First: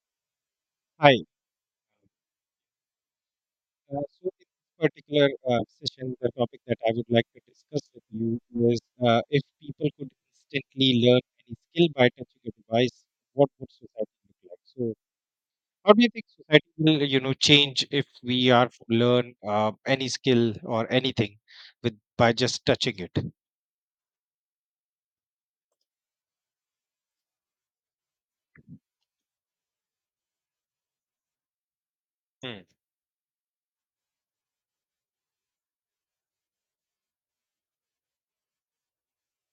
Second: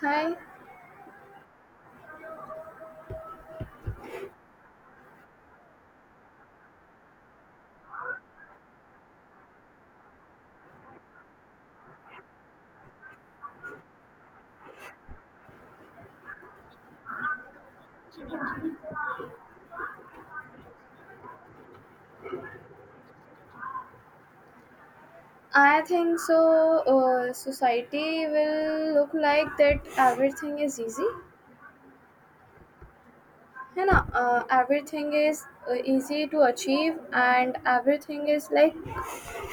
Hi, Hi. So in this particular session, the topic that I would like to discuss with you is if people could instantly learn any skill by touching a device, what would society look like? So, how do you think society will, you know, change if we are to learn any skill or anything with by just touching it? I think so. Society will look like that everything is easy. Hmm. Everything is easy to achieve, and everything is like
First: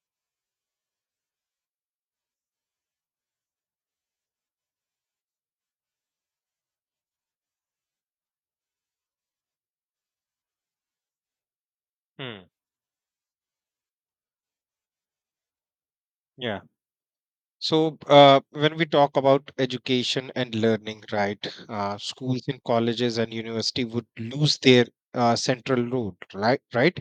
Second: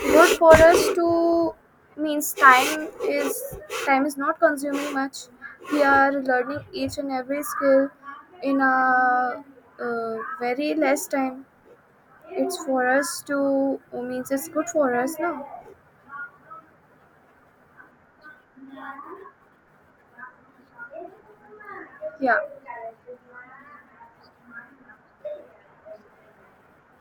good for us to means time is not consuming much. We are learning each and every skill in a very less time. Hmm. It's for us to means it's good for us now. Yeah. So, when we talk about education and learning, right, Yeah, schools and colleges and university would lose their central role, right, right,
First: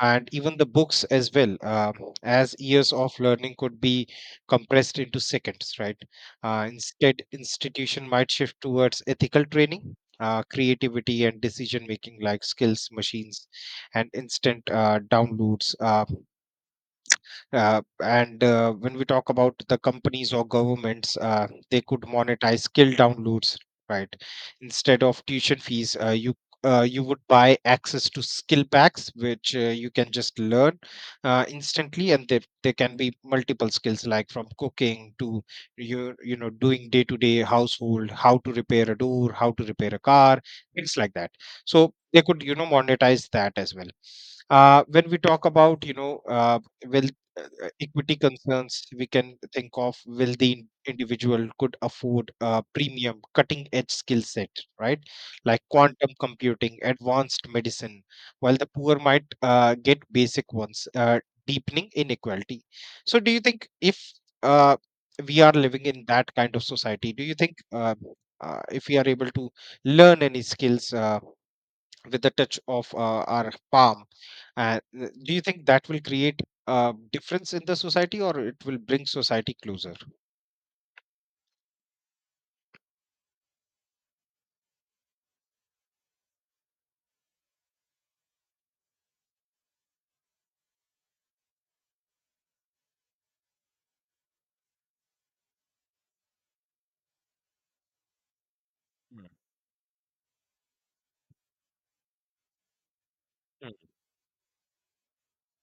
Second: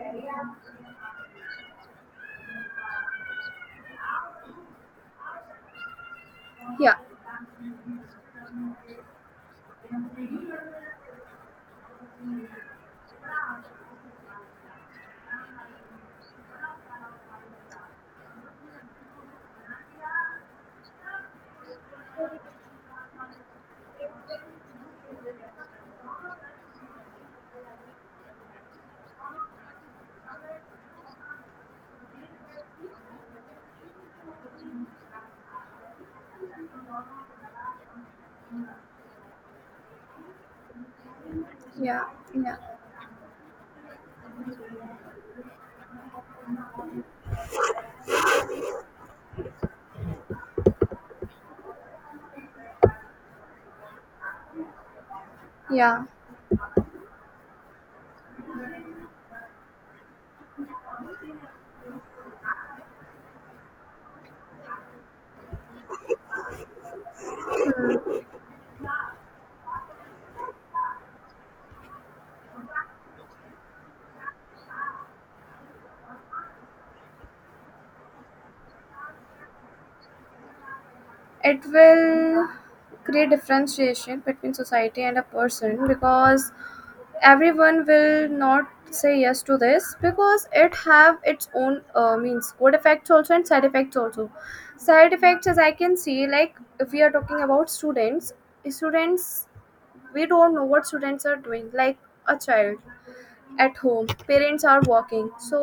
and even the books as well, as years of learning could be compressed into seconds, right. Uh, yeah, instead, institution might shift towards ethical training. Creativity and decision making like skills machines and instant downloads. And when we talk about the companies or governments, they could monetize skill downloads, right? Instead of tuition fees, you would buy access to skill packs, which you can just learn instantly, and there can be multiple skills like from cooking to doing day to day household, how to repair a door, how to repair a car, things like that. So yeah, they could yeah. Monetize that as well. When we talk about wealth, equity concerns, we can think of wealthy individual could afford a premium cutting edge skill set, right, like Yeah, quantum computing, advanced medicine, while the poor might get basic ones, deepening inequality. So do you think if uh, we are living in that kind of society, do you think if we are able to learn any skills with the touch of our palm? And do you think that will create a difference in the society, or it will bring society closer? it will create differentiation between society and a person because everyone will not say yes to this because it have its own means good effects also and side effects also side effects as I can see, like if we are talking about students Mm, students we don't know what students are doing, like a child mm, at home, parents are working, so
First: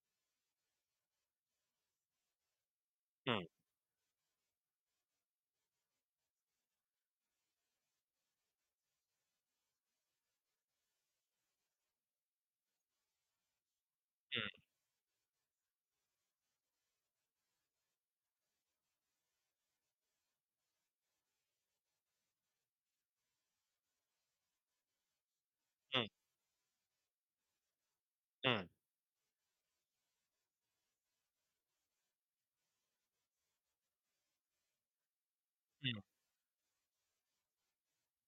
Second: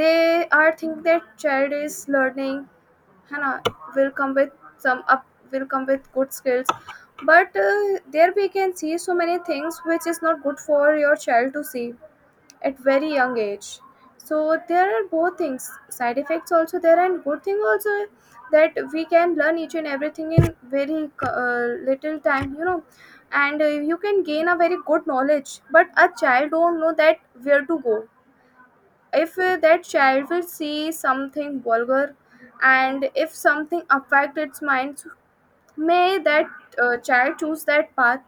they are think their child is learning. mm, Hannah will come with some up will come with good skills, but there we can see so many things which is not good for your child to see at very young age. So mm, there are both things, side effects also there and good thing also, that we can learn each and everything in very little time, you know. And you can gain a very good knowledge, but a mm, child don't know that where to go. mm, If that child will see something vulgar and if something affect its mind, so mm, may that child choose that path.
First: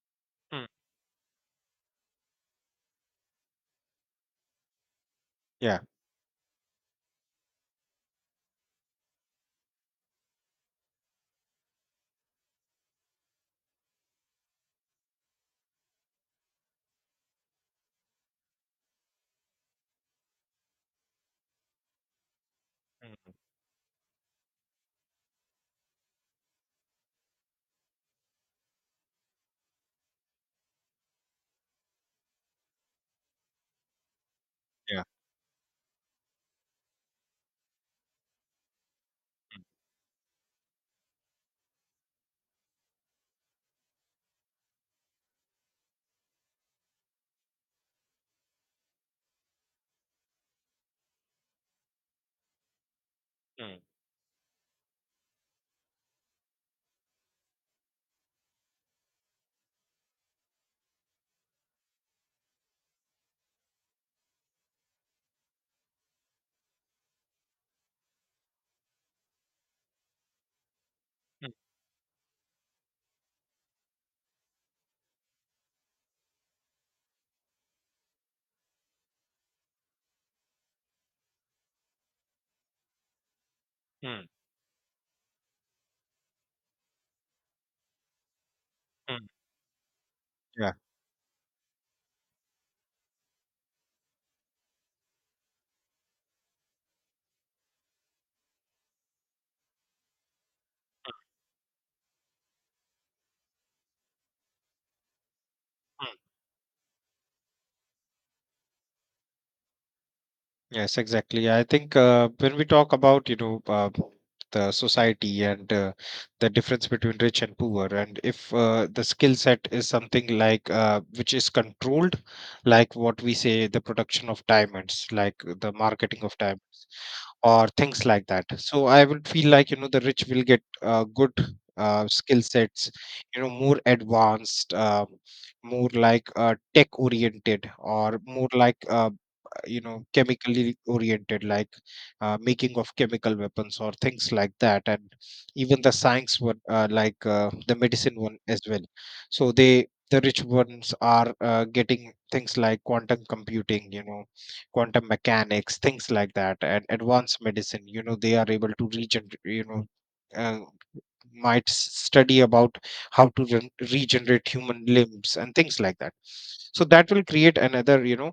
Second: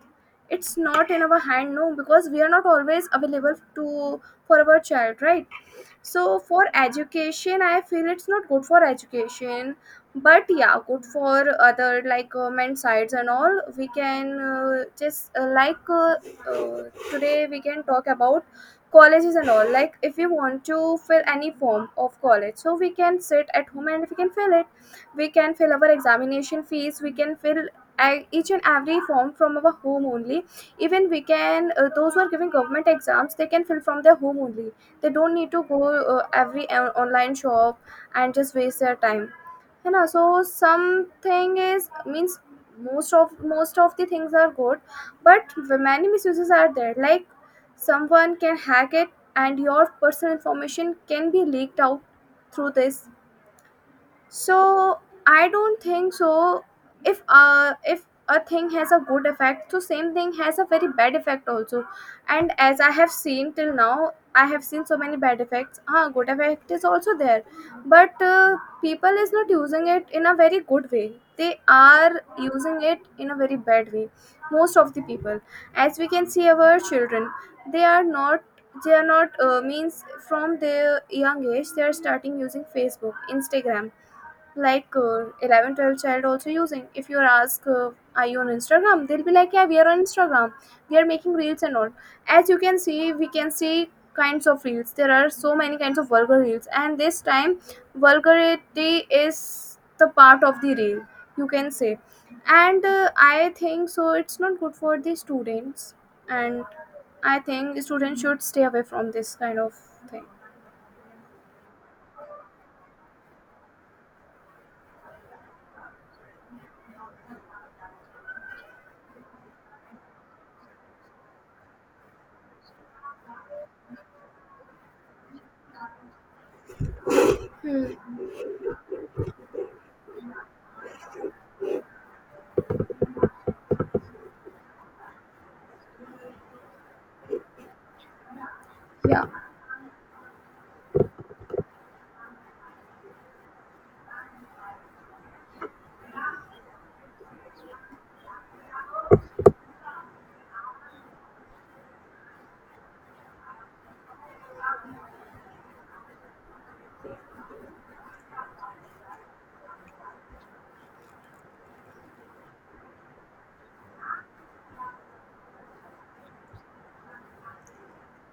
mm. It's not in our hand, no, because we are not always available to for our child, right? Yeah. So for education I feel it's not good for education, but yeah, good for other like government sides and all, we can just like uh, today we can talk about colleges and all. Like if we want to fill any form of college, so we can Mm. sit at home and we can fill it. We can fill our examination fees, we can fill e- each and every form from our home only. Even we can those who are giving government exams, they can fill from their home only. Yeah. They don't need to go every on- online shop and just waste their time, Mm, you know. So something is means most of the things are good, but many misuses are there, like someone can hack it and your personal information can be leaked out through this. mm, So I don't think so. If uh, if a thing has a good effect, so same thing has a very bad effect also. And as I have seen till now, I have seen so many bad effects, ah, good effect is also there, but people is not using it in a very good way, mm, they are using it in a very bad way. Most of the people, as we can see, our children, they are not means from their young age they are starting using Facebook, Instagram, mm, like 11 12 child also using. If you ask are you on Instagram, they'll mm. be like, yeah, we are on Instagram. Yeah. We are making reels and all. As you can see, we can see kinds of reels, there are so many kinds of vulgar reels, and this time vulgarity is the part of the reel, you can say. And I think so it's not good for the students, and I think students should stay away from this kind of thing. Yes, exactly. I think when we talk about, you know, the society, and the difference between rich and poor, and if the skill set is something like which is controlled, like what we say, the production of diamonds, like the marketing of diamonds, or things like that. So I would feel like, you know, the rich will get good skill sets, you know, more advanced, more like tech oriented, or more like Yeah. you know chemically oriented, like making of chemical weapons or things like that, and even the science one like the medicine one as well. So they the rich ones are getting things like quantum computing, you know, quantum mechanics, things like that, and advanced medicine, you know, they are able to regenerate, you know, uh, might study about how to regenerate human limbs and things like that. So that will create another, you know,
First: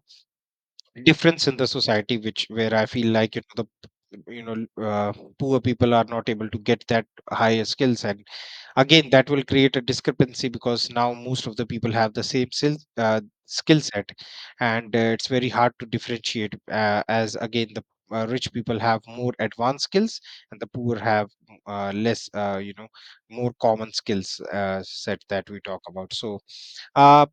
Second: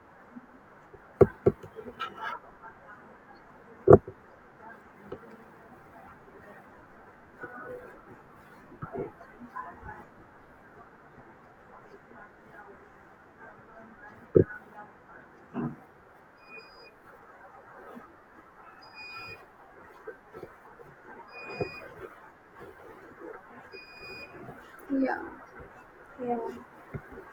difference in the society, which where I feel like, you know, the, you know, uh, poor people are not able to get that higher skills, and again that will create a discrepancy, because now most of the people have the same skill skill set, and it's very hard to differentiate as again the rich people have more advanced skills, and the poor have less, you know, more common skills Yeah. set that we talk about. Yeah, So uh,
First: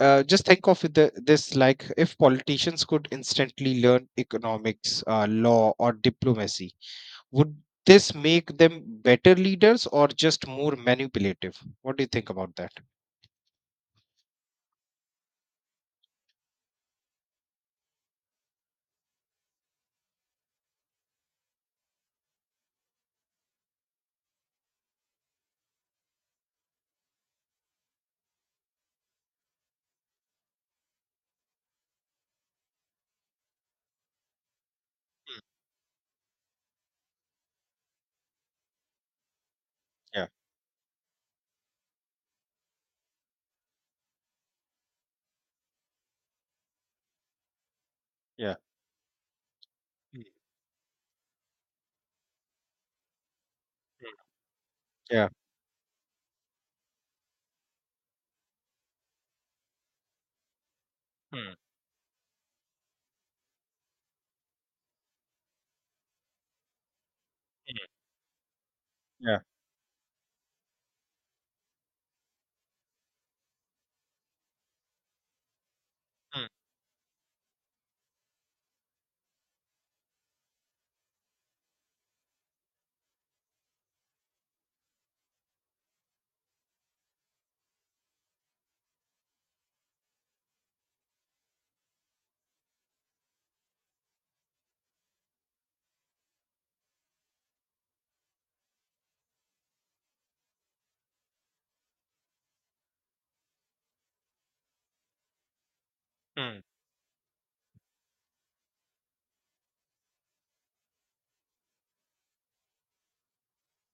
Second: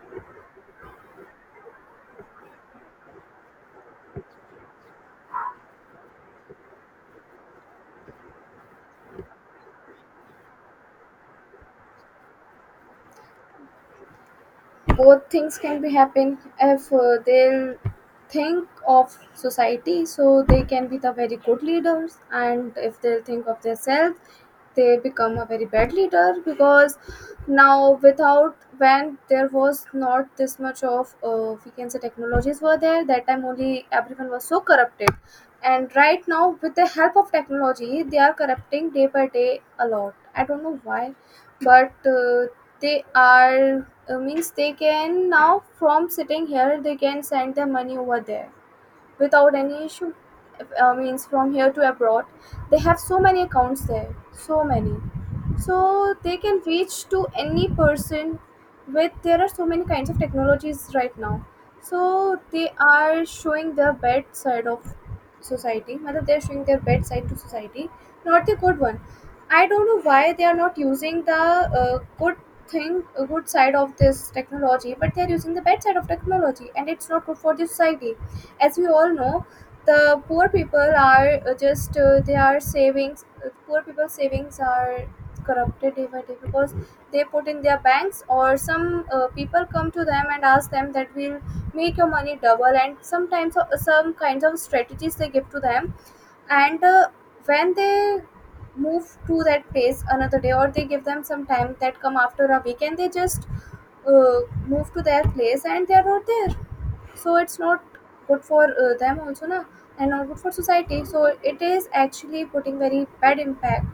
just think of the, this, like if politicians could instantly learn economics, law, or diplomacy, would this make them better leaders or just more manipulative? What do you think about that? both things can be happen. If they'll think of society, so they can be the very good leaders, and if they'll think of themselves, they become a very bad leader. Because now without, when there was not this much of we can say technologies were there, that time only everyone was so corrupted. Mm. And right now with the help of technology, they are corrupting day by day a lot, Yeah, I don't know why. But they are means they can now from sitting here, they can send their money over there yeah. without any issue. Mm, Means from here to abroad, they have so many accounts mm, there, so many. yeah. So they can reach to any person. With there are so many kinds of technologies right now. Mm, So they are showing their bad side of society. Matlab, they are showing their bad side to mm, society, not the good one. yeah. I don't know why they are not using the good thing, good side of this technology, but they are using the bad side of Mm, technology, and it's not good for the society. As we all know, the poor people are just they are savings, poor people's savings are corrupted even. Because they put in their banks, or some people come to them and ask them that we'll make your money double, and sometimes some kinds of strategies they give to them. And when they move to that place another day, or they give them some time, that come after a week, and they just uh, move to their place, and they are not there. mm, So it's not good for them also na, and not good for society. So it is actually putting very bad impact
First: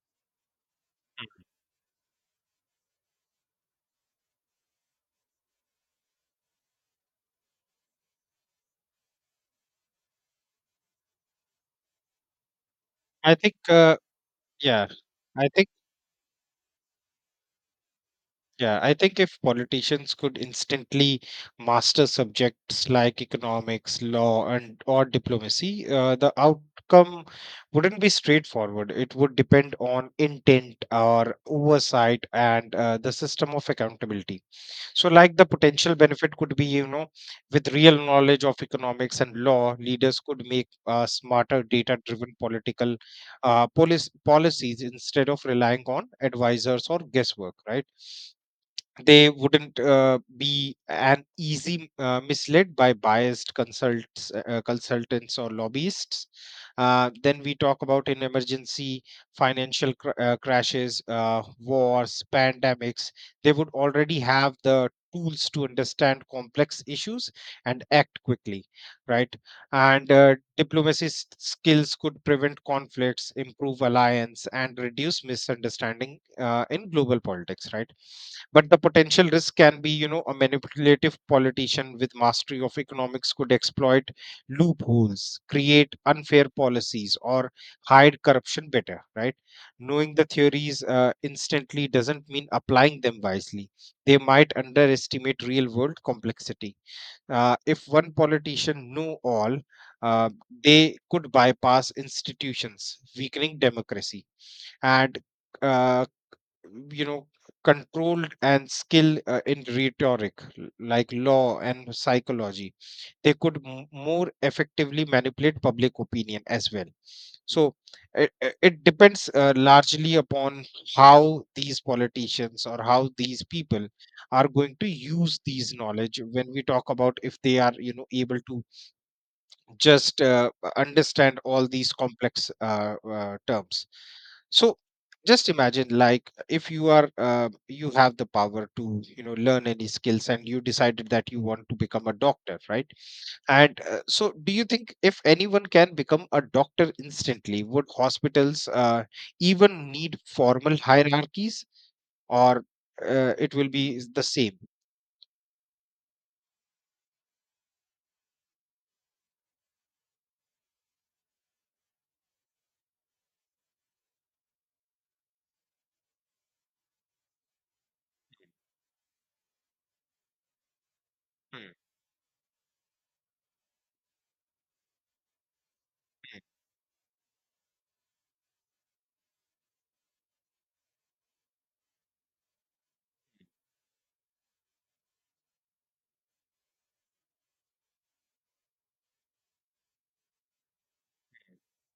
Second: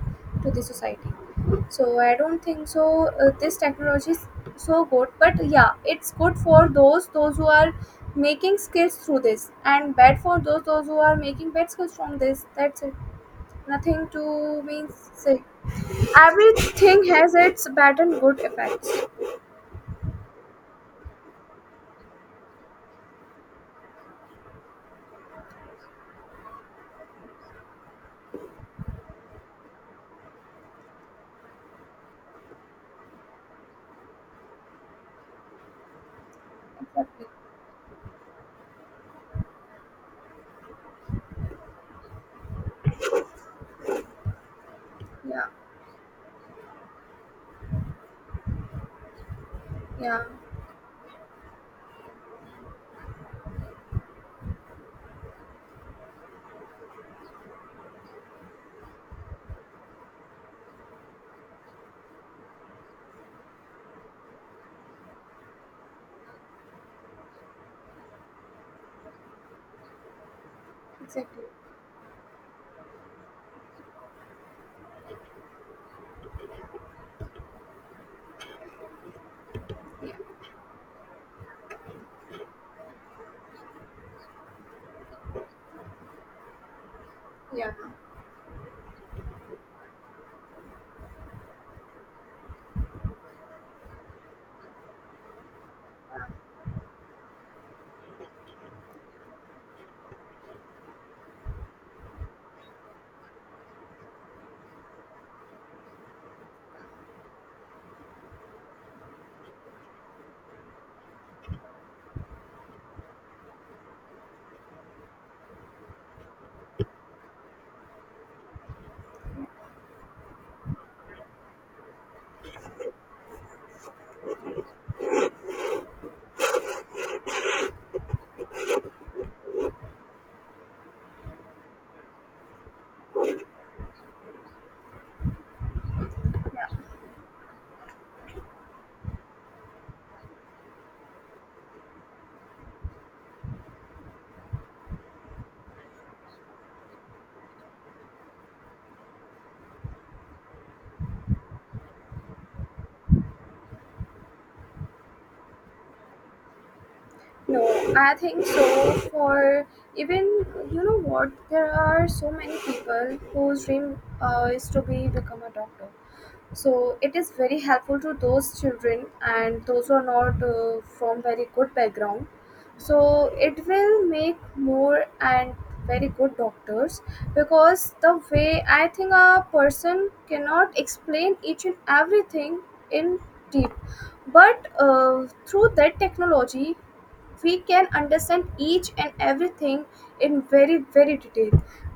to the society. mm. So I don't think so this technology is so good. But yeah, it's good for those who are making skills through this, and bad for those who are making bad skills from this, that's it. I think Nothing to be Yeah, said. I think Everything has its bad and good yeah, I effects. think if politicians could instantly master subjects like economics, law, and or diplomacy, the outcome wouldn't be straightforward. It would depend on intent or oversight and the system of accountability. So, like, the potential benefit could be, you know, Exactly. with real knowledge of economics and law, leaders could make smarter data-driven political policies, instead of Yeah. relying on advisors or guesswork, right? They wouldn't Yeah, be an easy misled by biased consults consultants or lobbyists. Then we talk about in emergency, financial crashes, wars, pandemics, they would already have the tools to understand complex issues and act quickly, right? And diplomacy exactly. skills could prevent conflicts, improve alliance, and reduce misunderstandings in global politics, right? But the potential risk can be, you know, a manipulative politician with mastery of economics could exploit loopholes, create unfair policies, or Yeah. hide corruption better, right? Knowing the theories instantly doesn't mean applying them wisely. They might underestimate real world complexity. If one politician knew all, uh, they could bypass institutions, weakening democracy, and uh, you know, control and skill in rhetoric, like law and psychology, they could more effectively manipulate public opinion as well. So it depends largely upon how these politicians or how these people are going to use these knowledge, when we talk about if they are, you know, able to just understand all these complex terms. So just imagine, like if you are you have the power to, you know, learn any skills, and you decided that you want to become a doctor, right? And so do you think if anyone can become a doctor instantly, would hospitals even need formal hierarchies, or it will be the same? No, I think so for even, you know what, there are so many people whose dream is to be become a doctor. So it is very helpful to those children and those who are not from very Hmm, good background. So it will make more and very good doctors, because the way I think a person cannot explain each and everything in deep. But through that technology, we can understand each and everything in very very detail.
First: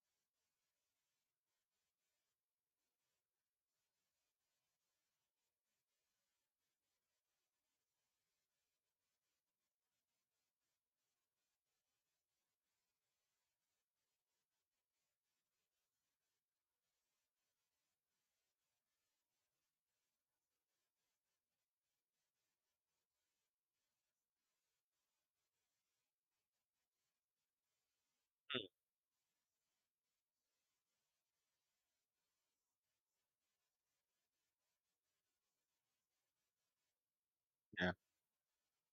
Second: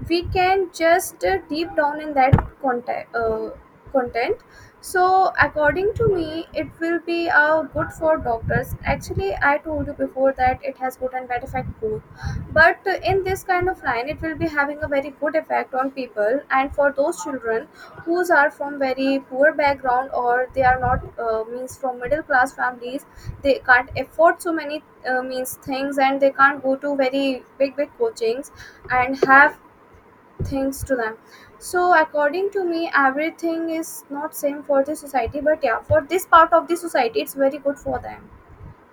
We can just deep down in that content uh, content. So according to me, it will be good for doctors. Actually I told you before that it has good and bad effect both. But in this kind of line, it will be having a very good effect on people, and for those children whose are from very poor background, or they are not means from middle class families. They can't afford so many means things, and they can't go to very big big coachings hmm. and have things to them. So according to me, everything is not same for the society, but yeah, for this part of the society, it's very good Yeah. for them.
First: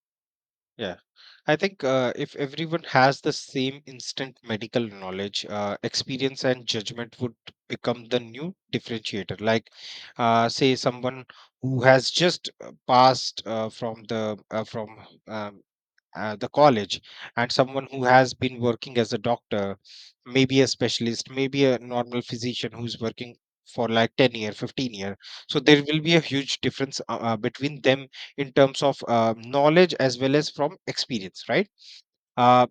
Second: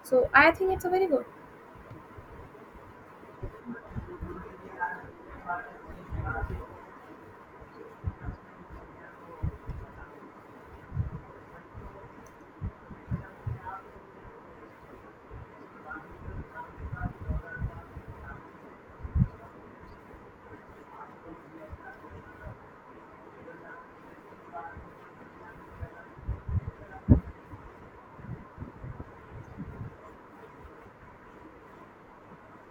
So I think it's a Yeah, very good. I think if everyone has the same instant medical knowledge, experience and judgment would become the new differentiator. Like, say someone who has just passed from um, the college, and someone who has been working as a doctor, maybe a specialist, maybe a normal physician who's working for like 10 year 15 year. So there will be a huge difference between them in terms of knowledge as well as from experience, right? uh,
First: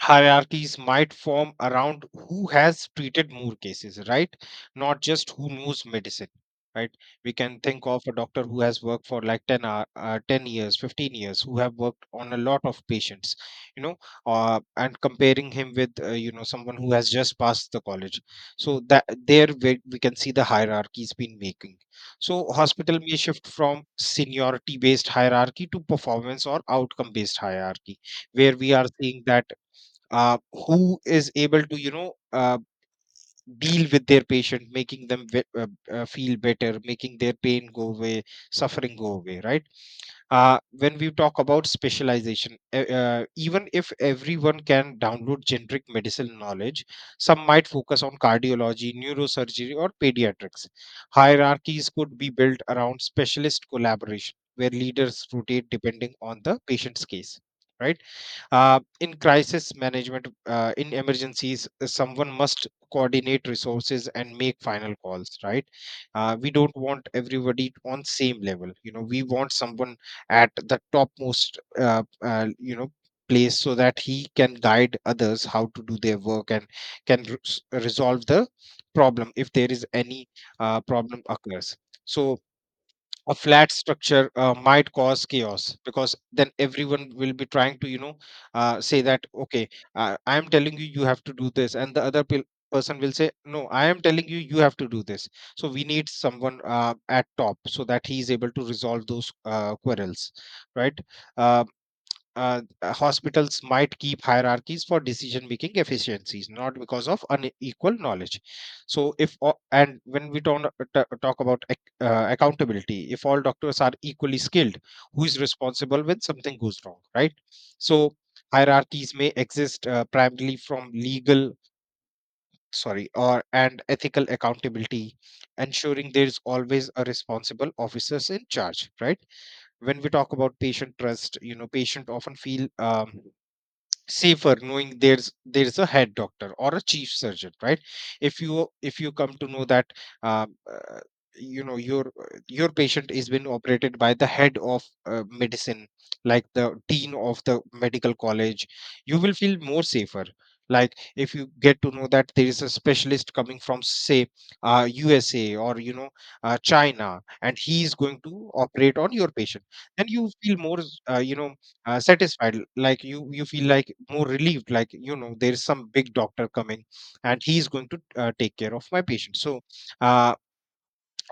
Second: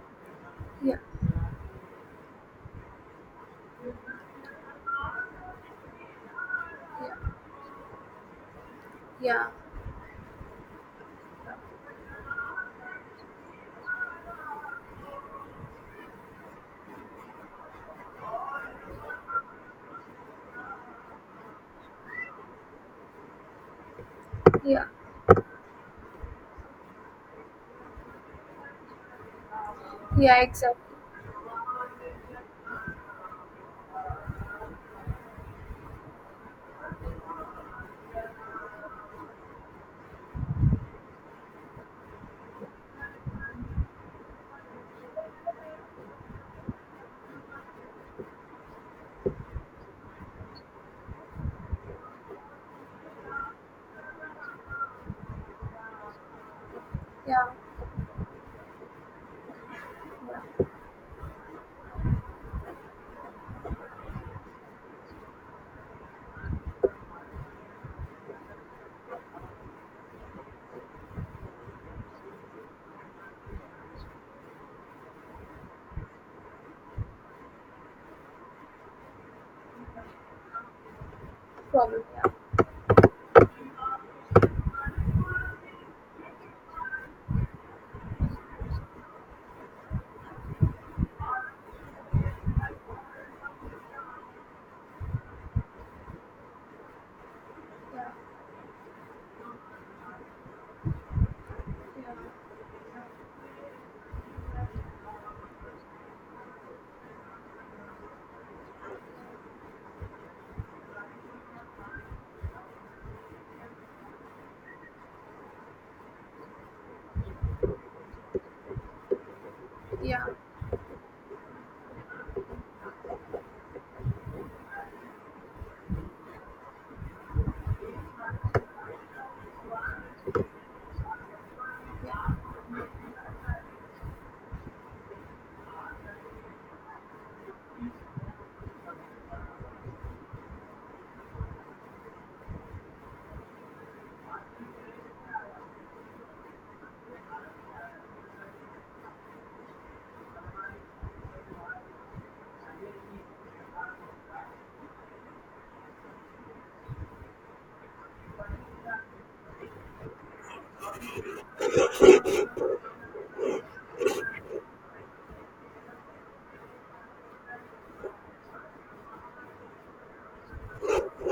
hierarchies Yeah, might form around who has treated more cases, right? Not just who knows medicine, right? yeah, We can think of a doctor who has worked for like yeah, 10 years, 15 years, who have worked on a lot of patients, you know, and comparing him with, you know, someone who has just passed the college. So that there we can see the hierarchies been making. So hospital may shift from seniority yeah, based hierarchy to performance or outcome based hierarchy, where we are seeing that yeah, exactly. who is able to, you know, deal with their patient, making them feel better, making their pain go away, suffering go away, right? When we talk about specialization, even if everyone can download generic medicinal knowledge, some might focus on cardiology, neurosurgery, or pediatrics. Hierarchies could be built around specialist collaboration, where leaders rotate depending on the patient's case, Yeah. right? In crisis management, in emergencies, someone must coordinate resources and make final calls. Right? We don't want everybody on same level. You know, we want someone at the topmost. You know, place, so that he can guide others how to do their work, and can resolve the problem if there is any problem occurs. Problem, yeah. So a flat structure might cause chaos, because then everyone will be trying to, you know, say that okay, I am telling you, you have to do this, and the other person will say, no, I am telling you, you have to do this. So we need someone at top, so that he is able to resolve those quarrels, right? Uh, uh, uh, hospitals might keep hierarchies for decision making efficiencies, not because of unequal knowledge. So if all, and when we don't talk about accountability, if all doctors are equally skilled, who is responsible when something goes wrong, right? So hierarchies may exist Yeah, primarily from legal, sorry, or and ethical accountability, ensuring there's always a responsible officers in charge, right? When we talk about patient trust, you know, patient often feel safer knowing there's a head doctor or a chief surgeon, right? If you come to know that um, uh, you know, your patient is being operated by the head of medicine, like the dean of the medical college, you will feel more safer. Like if you get to know that there is a specialist coming from, say, USA, or you know, China, and he is going to operate on your patient, then you feel more you know, satisfied, like you feel like more relieved, like you know, there's some big doctor coming, and he's going to take care of my patient. So uh,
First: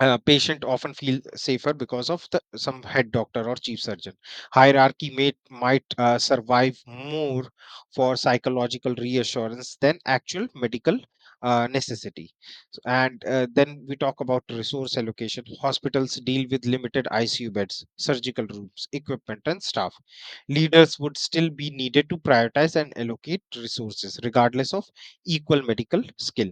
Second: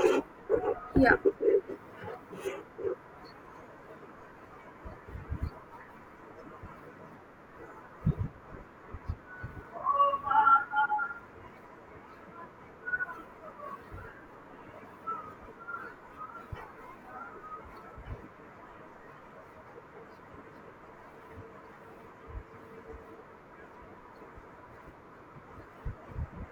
patient often yeah, feel safer because of the, some head doctor or chief surgeon. Hierarchy might survive more for psychological reassurance than actual medical necessity. And then we talk about resource allocation. Hospitals deal with limited ICU beds, surgical rooms, equipment, and staff. Leaders would still be needed to prioritize and allocate resources regardless of equal medical skill,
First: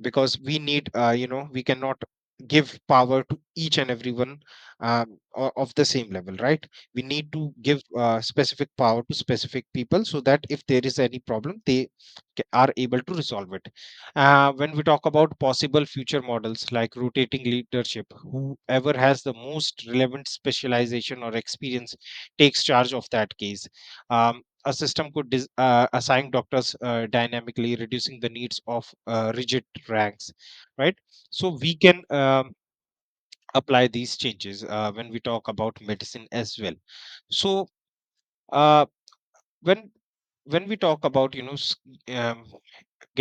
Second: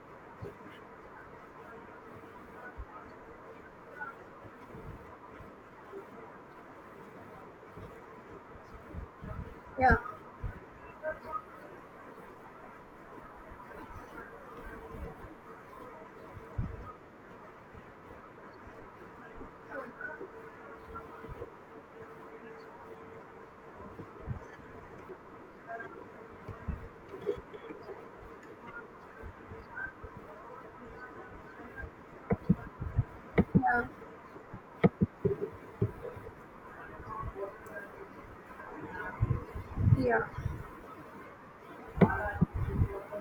because we need we cannot give power to each and everyone, of the same level, right. We need to give specific power to specific yeah, people so that if there is any problem, they are able to resolve it. When we talk about possible future models like rotating leadership, whoever has the most relevant specialization or experience takes charge of that case. Um, a system could assign doctors dynamically, reducing the needs of rigid ranks, right. So we can apply these changes when we talk about medicine as well. So uh, when yeah, yeah, when we talk about, um,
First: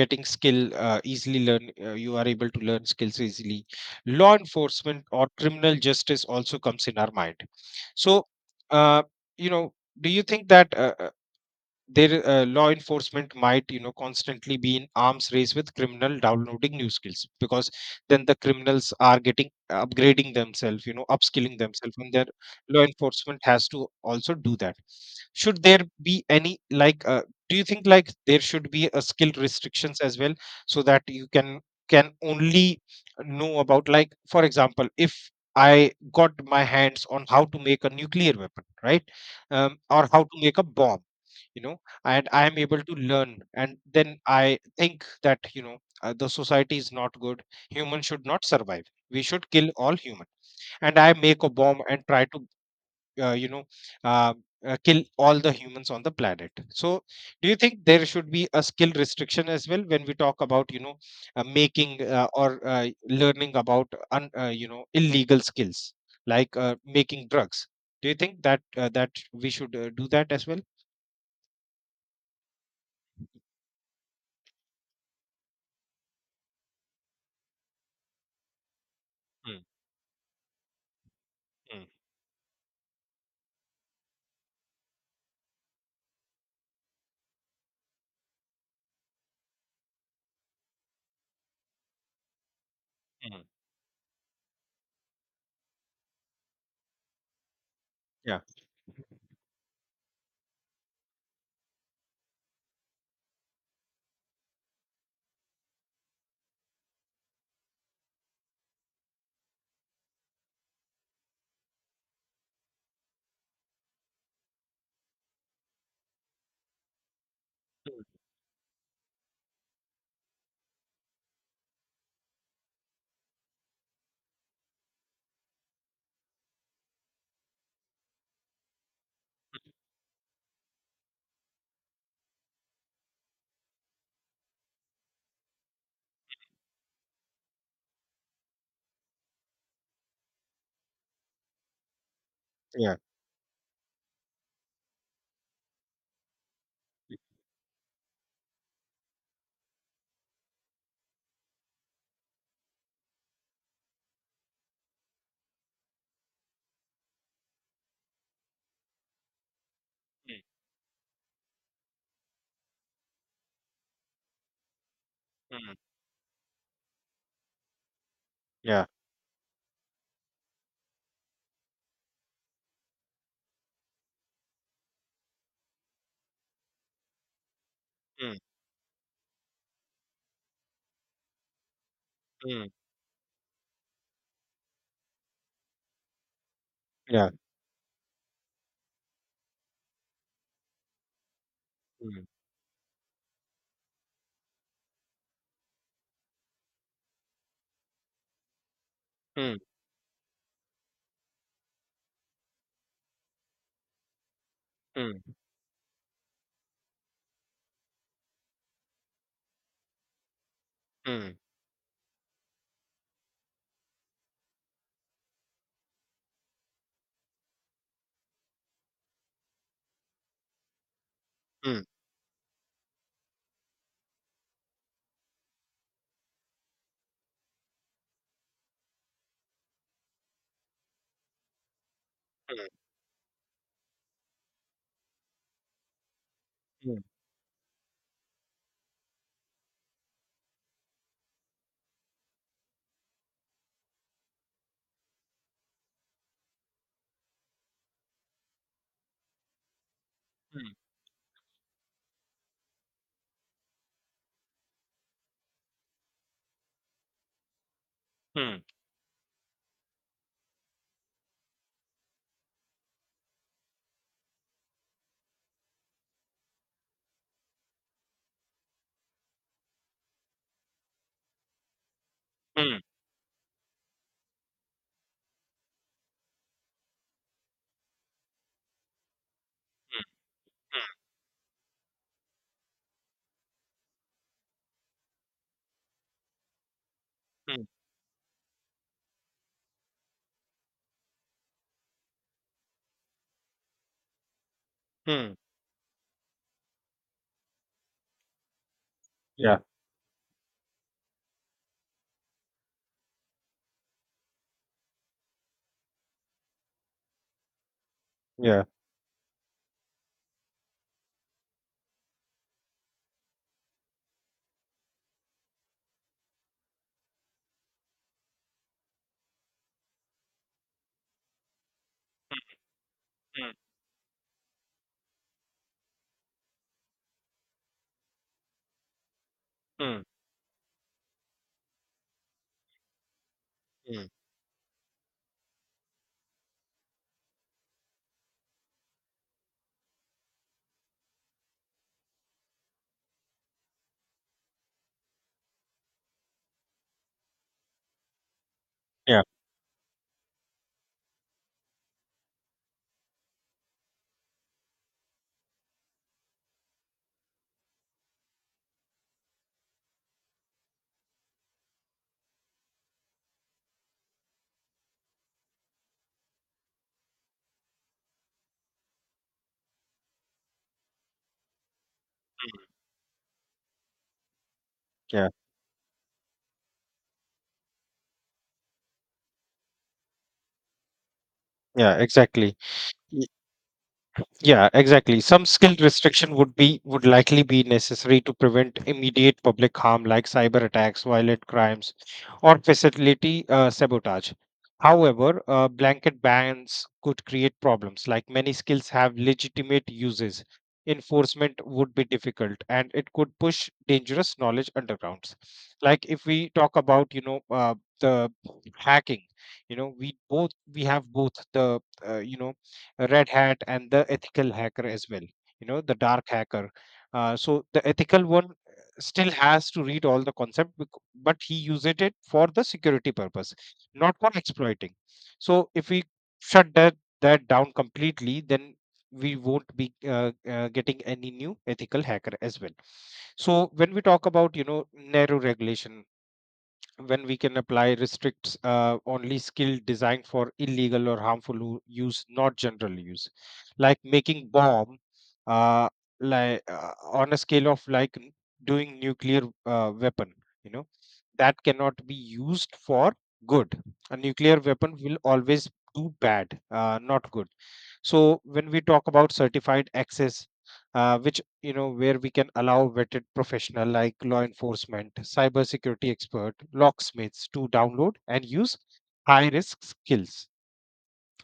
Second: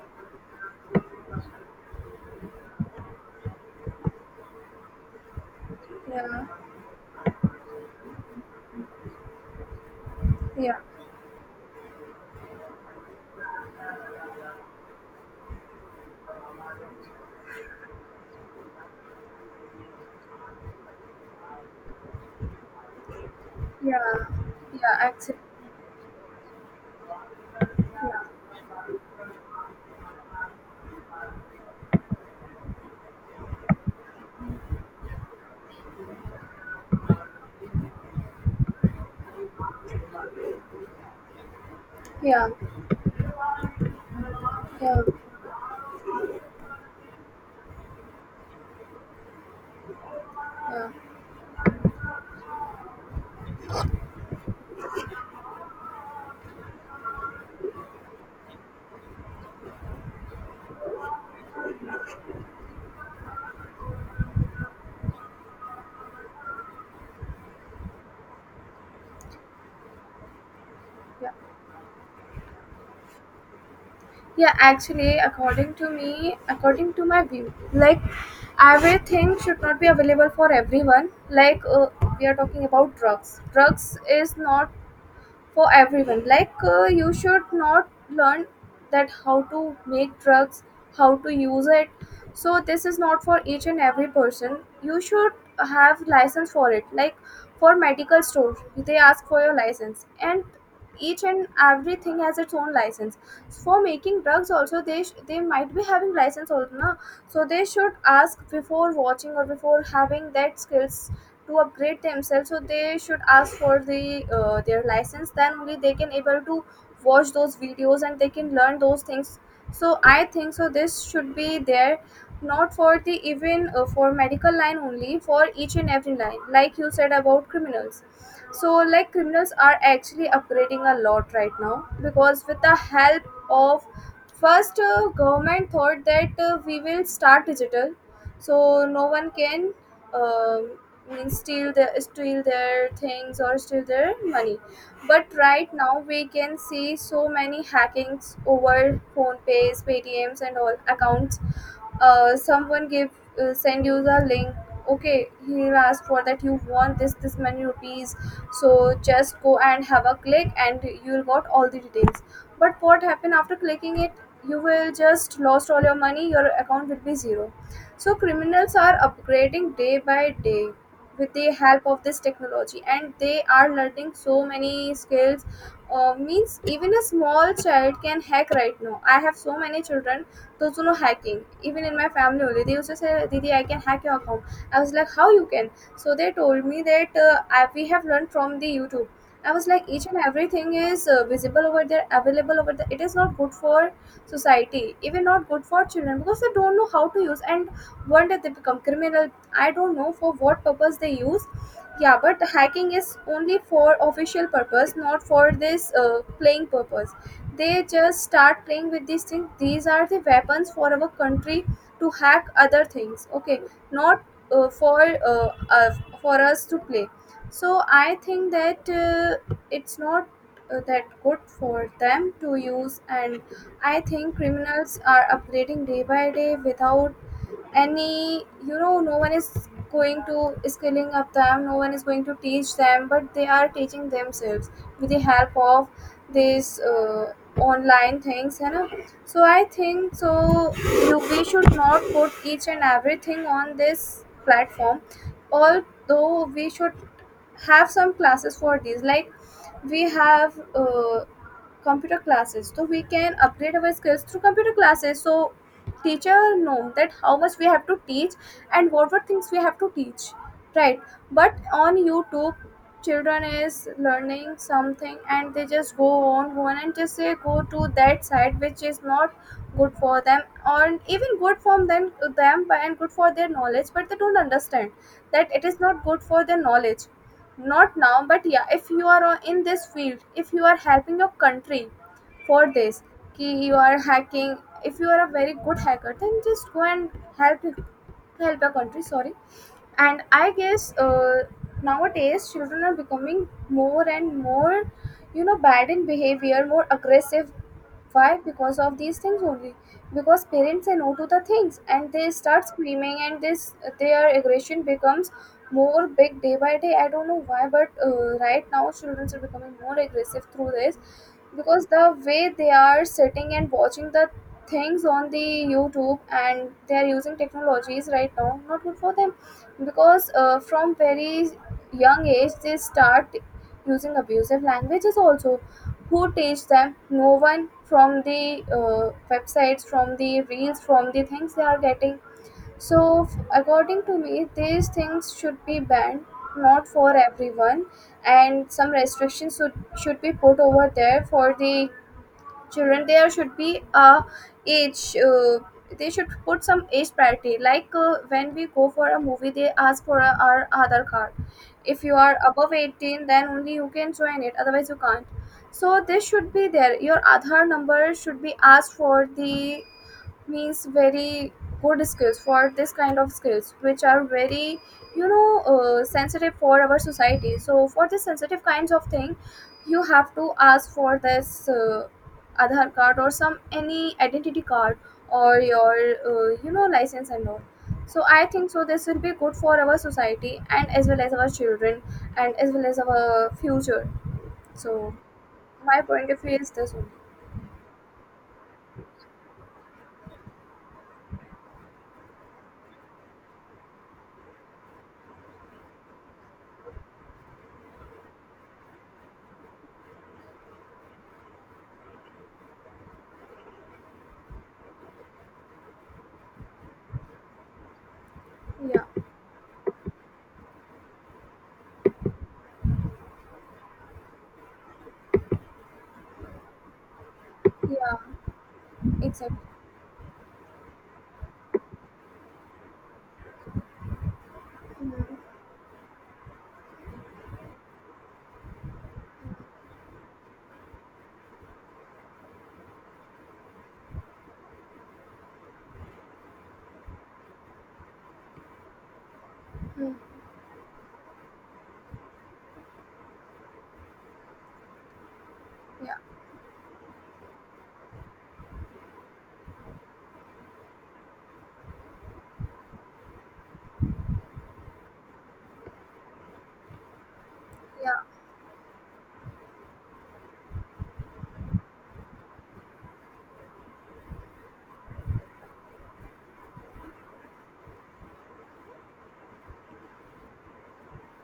getting skill, easily learn you are able to learn skills easily. Law enforcement or criminal justice yeah, also comes in our mind. So uh, you know do you think yeah, that their law enforcement might, constantly be in arms race with criminal downloading new skills? Because then the criminals are getting upgrading themselves, upskilling themselves, and their law enforcement has to yeah, also do that. yeah, exactly, Should there be any, like, do you think like there should be a skill restrictions as well, so that you can only know about, like, for example, if I got my hands on how to make a nuclear weapon, right? Or how to make a bomb, you know and I yeah, am able to learn, and then I yeah, think that, the society is not good, humans should not survive, we should kill all humans, yeah. and I make a bomb and try to uh, you know uh, kill all the humans on the planet. So do you think there should be a skill restriction as well when we talk about, making or learning about, un, you know illegal skills, like making drugs? Do you think that that we should do that as well? Yeah. Yeah, actually, according to me, according to my view, like everything should Mm, not be available for everyone. Like mm, we are talking about drugs. Drugs is not for everyone. Like you should not learn that how to make drugs, how to use it. So this is not for mm. each and every person. You should have license for it. Like for medical Yeah. store, they ask for your license, and each and everything has its own license. For making drugs also, they they might be having license also na? So they should ask before watching or before having that skills to upgrade themselves. So they should ask for the their license, then only they can able to watch those videos Mm. and they can learn those things. So I think so this should be there. Not for the even for medical line only, for each and every line, like you said about criminals. So like criminals are actually upgrading a lot right now, because with the help of first, government thought that we will start digital, so no one can um means steal their things or steal their money. But right now we can see so many hackings over phone pays, paytms and all accounts. Someone give send you the link, okay, he'll ask for that you want this this many rupees, so just go and have a click and you'll got all the details. But what happen after clicking it, you will just lost all your money, your account will be zero. So criminals Yeah. are upgrading day by day with the help of this technology, and they are learning so many skills. Means even a small child can Mm. hack right now. I have so many children the know hacking. Even in my family only, Mm. they used to say, Didi, I can hack your account. I was like, how you can? So they told me that Yeah. We have learned from the YouTube. I was like, each and everything is visible over there, Mm. Mm. Yeah. Mm. available over there. It is not good for society, even not good for children because they don't know how to use. And one day they become criminal. Mm. I don't know for what purpose they use. Yeah, but hacking is only for official purpose, not for this playing purpose. They just start playing with these things. These are the weapons for our Mm. country to hack other things, okay, not uh, for uh, uh, for us to play. So I think that it's not that good Mm. for them to use. And I think criminals are upgrading day by day without any, you know, no one is going to skilling up them, no one is going to Mm. teach them, but they are teaching themselves with the help of these online things, you know. So I think so we should not put each and everything on this platform. Although we should have some classes for these, like we have Mm. Computer classes, so we can upgrade our skills through computer classes, so teacher know that how much we have to teach Mm. and what things we have to teach, right? But on YouTube, children is learning something and they just go on and just say go to that side, which is not good for them, or even good for them, Mm. Mm. and good for their knowledge, but they don't understand that it is not good for their knowledge. Not now, but yeah, if you are in this field, if you are helping your country for this, ki you are hacking, if you are a very good hacker, then just go and Mm. Mm. help help your country, sorry. And I guess nowadays children are becoming more and more, Mm. you know, bad in behavior, more aggressive. Why? Because of these things Yeah. only, because parents say no to the things and they start screaming, and this, their aggression becomes more big day by day. I don't know why, but Yeah. right now children are becoming more aggressive through this, because the way they are sitting and watching the things on the YouTube and they are using technologies right now, not good for them, because from very young Mm. age they start using abusive languages also. Who teach them? No one. From the websites, Mm. from the reels, from the things they are getting. So, according Mm. to me, these things should be banned, not for everyone, and some restrictions should be put over there for the children. There should be a age. They should put some age parity. Like when we go for a Yeah. movie, they ask for our Aadhaar card. If you are above 18, then only you can join it. Otherwise, you can't. So this should be there. Your Aadhaar number should be asked for the, means, very good skills for this kind of skills which are very, you know, sensitive for our society. So for this sensitive kinds of thing, you have to ask for this Mm. Aadhaar card or some any identity card, Yeah. or your you know, license and all. So I think so this will be good for our society and as well as our Yeah. children and Exactly. as well as our future. Yeah, So exactly. Some skill my point restriction of view is this would only. likely be necessary to prevent immediate public harm like cyber attacks, violent crimes, or facility sabotage. However, blanket bans could create problems. Like, many skills have legitimate uses, enforcement would be difficult, and it could push dangerous knowledge undergrounds. Like, if we talk about, the Yeah, hacking, we have both the, uh, you know red hat and the ethical hacker as well, the dark hacker. So the yeah, ethical one still exactly. has to read all the concept, but he uses it for the security purpose, not for exploiting. Mhm. So if we shut that down completely, then we won't be getting any new ethical hacker as well. So when we talk about, narrow regulation, when we can apply restricts only skill Mhm. designed for illegal or harmful use, not general use. Like making bomb, uh, Yeah. like on a scale of like doing nuclear weapon, you know, that cannot be used for good. A nuclear weapon will always do bad, not good. Yeah, So when we talk about certified access, which you know where we can allow vetted professional like law enforcement, cybersecurity expert, locksmiths, to download and use high risk skills,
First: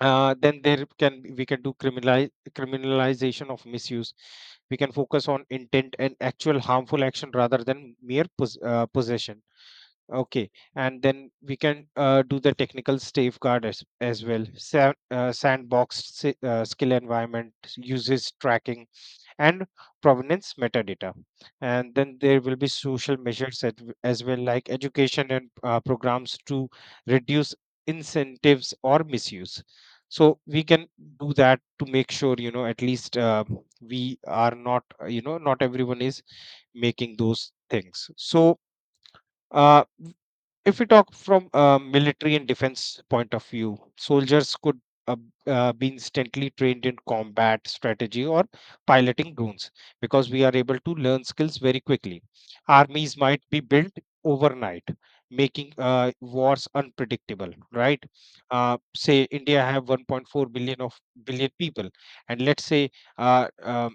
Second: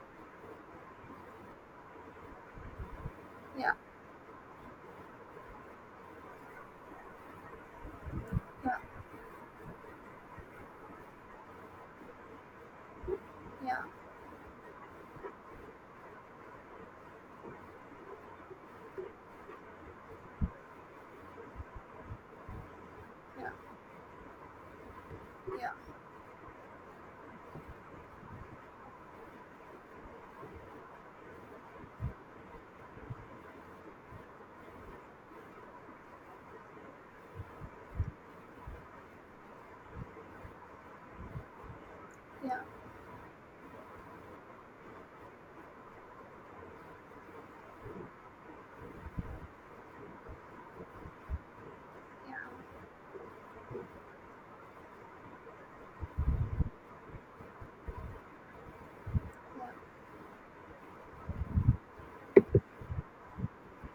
then there can we can do criminalization of yeah, misuse. We can focus on intent and actual harmful action rather than mere yeah, possession. Okay, and then we can do the technical safeguard yeah, as well. Sandbox skill environment, uses tracking and provenance metadata. And then there will be social yeah, measures yeah, as well, like education and programs to reduce incentives or misuse. So we can do that to make sure, at least, we are not, not everyone is making those things. So, uh, if we talk from a military and yeah, defense point of view, soldiers could uh, be instantly trained in combat strategy or piloting drones, because we are able to learn skills very quickly. Armies might be built overnight, making wars unpredictable, right? Say India have 1.4 billion of billion people, and let's say uh, um,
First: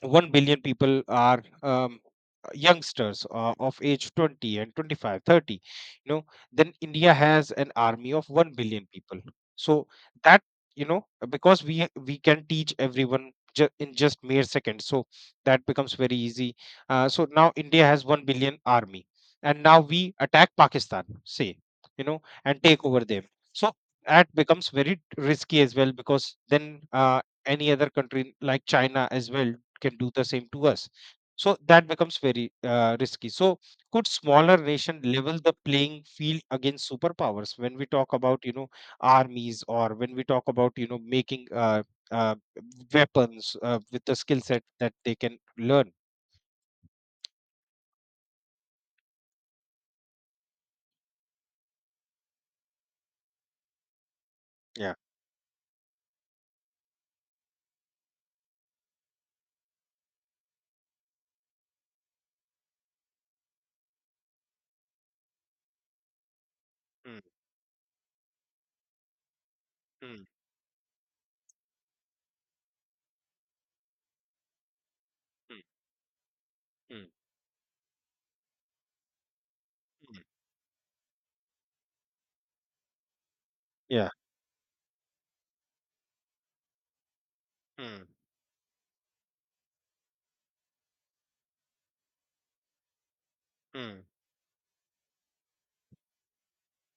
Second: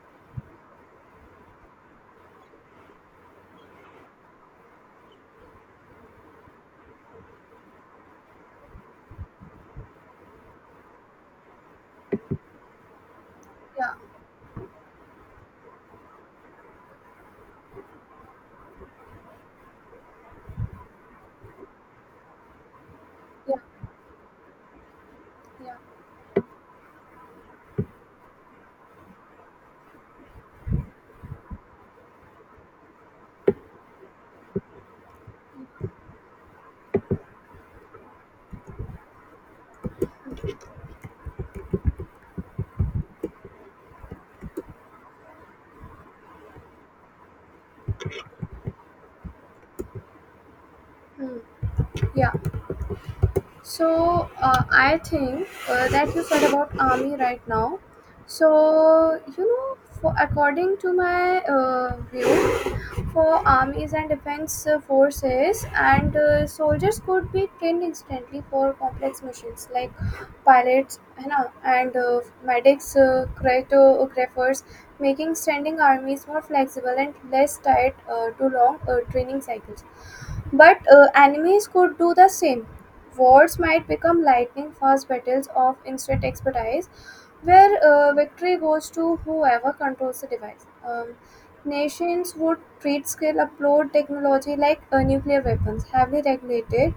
1 billion people are youngsters of age 20 and 25, 30, you know then India has an army of 1 billion people. So that, because we can teach everyone yeah, in just mere seconds, so that becomes very easy. So now India has 1 billion army, and now we attack Pakistan, say, you know and take over them. yeah, So that becomes very risky yeah. as well, because then uh, any other country, like China as well, can do the same to us, so that becomes very risky. So could smaller nation level the playing field against superpowers when we talk about, armies, or when we talk about, making uh, weapons with the skill set that they can learn? Hmm. Yeah. So Yeah. I think that you said about army right now. So you know, for according to my view, for armies and defense forces, and soldiers Mm, could be trained instantly for complex missions like mm, pilots है ना, and medics, cryptographers, making mm, standing armies more flexible mm, and less tied to long training cycles. mm. But enemies could do the same. Wars might Yeah. become lightning fast battles of instant expertise, where Mm, victory goes to whoever controls the device. Nations would treat skill upload mm, technology like nuclear weapons, heavily regulated,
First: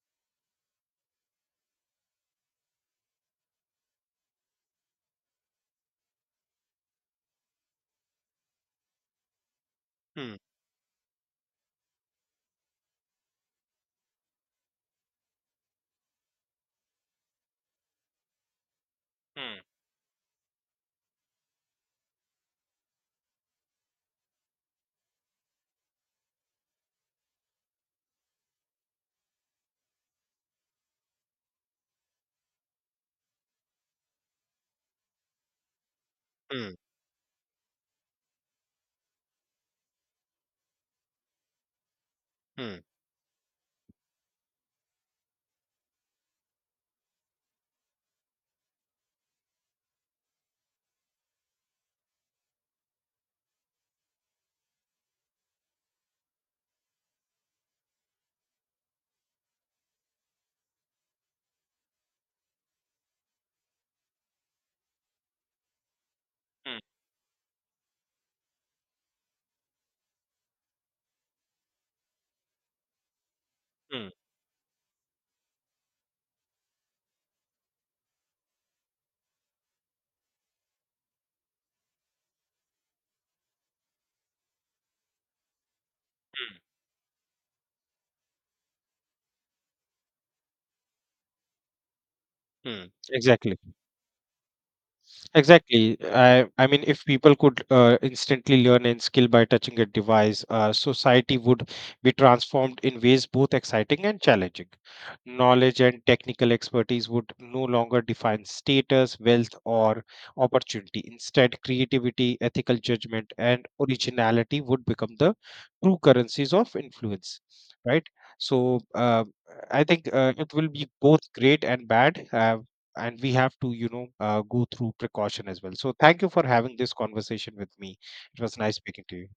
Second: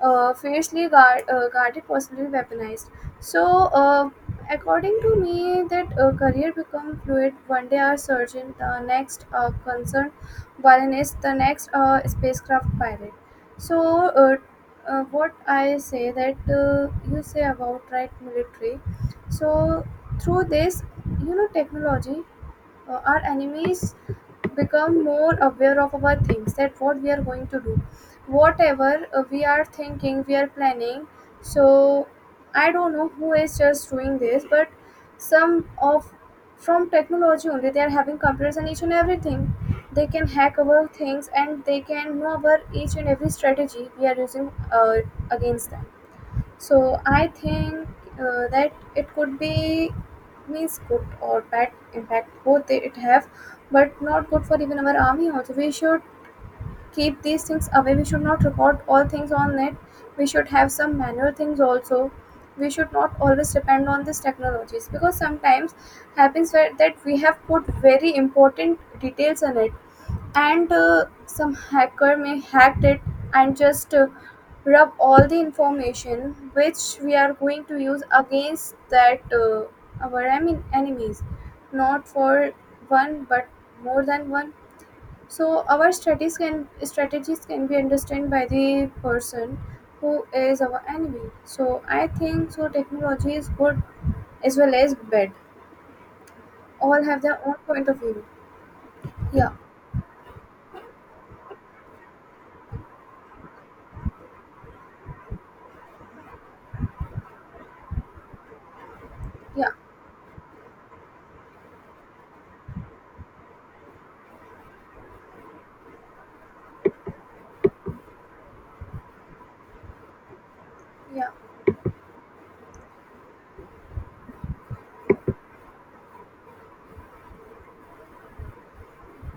fiercely guarded, possibly weaponized. So, uh, according to me, that career become fluid. One day a surgeon, the next a concerned mm, violinist, the next a spacecraft pilot. So, what I say that you say about right military. mm, So, through this, you know, technology, our enemies become more aware of our things, that what we are going to do, whatever we are thinking, we are planning. So I don't know who is just doing this, but some of, mm, from technology only, they are having computers and each and everything. They can hack our things and they can know about mm, each and every strategy we are using against them. So I think that it could be, means, good or bad impact both it have, but not good for even our army also. We should keep these things away. We should not report all things on it. We should have some manual things also. We should not always depend on these technologies, because sometimes happens where mm, that we have put very important details on it, and some hacker may hack it and just mm. rub all the information which we are going to use against that our I enemies, not for one but more than one. So our strategies can be understood by the person who is our enemy. So I think so Hmm. technology is Exactly. good as well as bad. Exactly. I mean, All if have people their own could point of view. instantly learn and skill by Yeah, touching a device, society would be transformed in ways both exciting and challenging. Knowledge and technical expertise would no longer define status, wealth, yeah, or opportunity. Instead, creativity, ethical judgment, and originality would become the true currencies of influence. Right. So, I think it will be both yeah, great and bad. And we have to, go through precaution as well. So, thank you for having this conversation with me. It was nice speaking to you.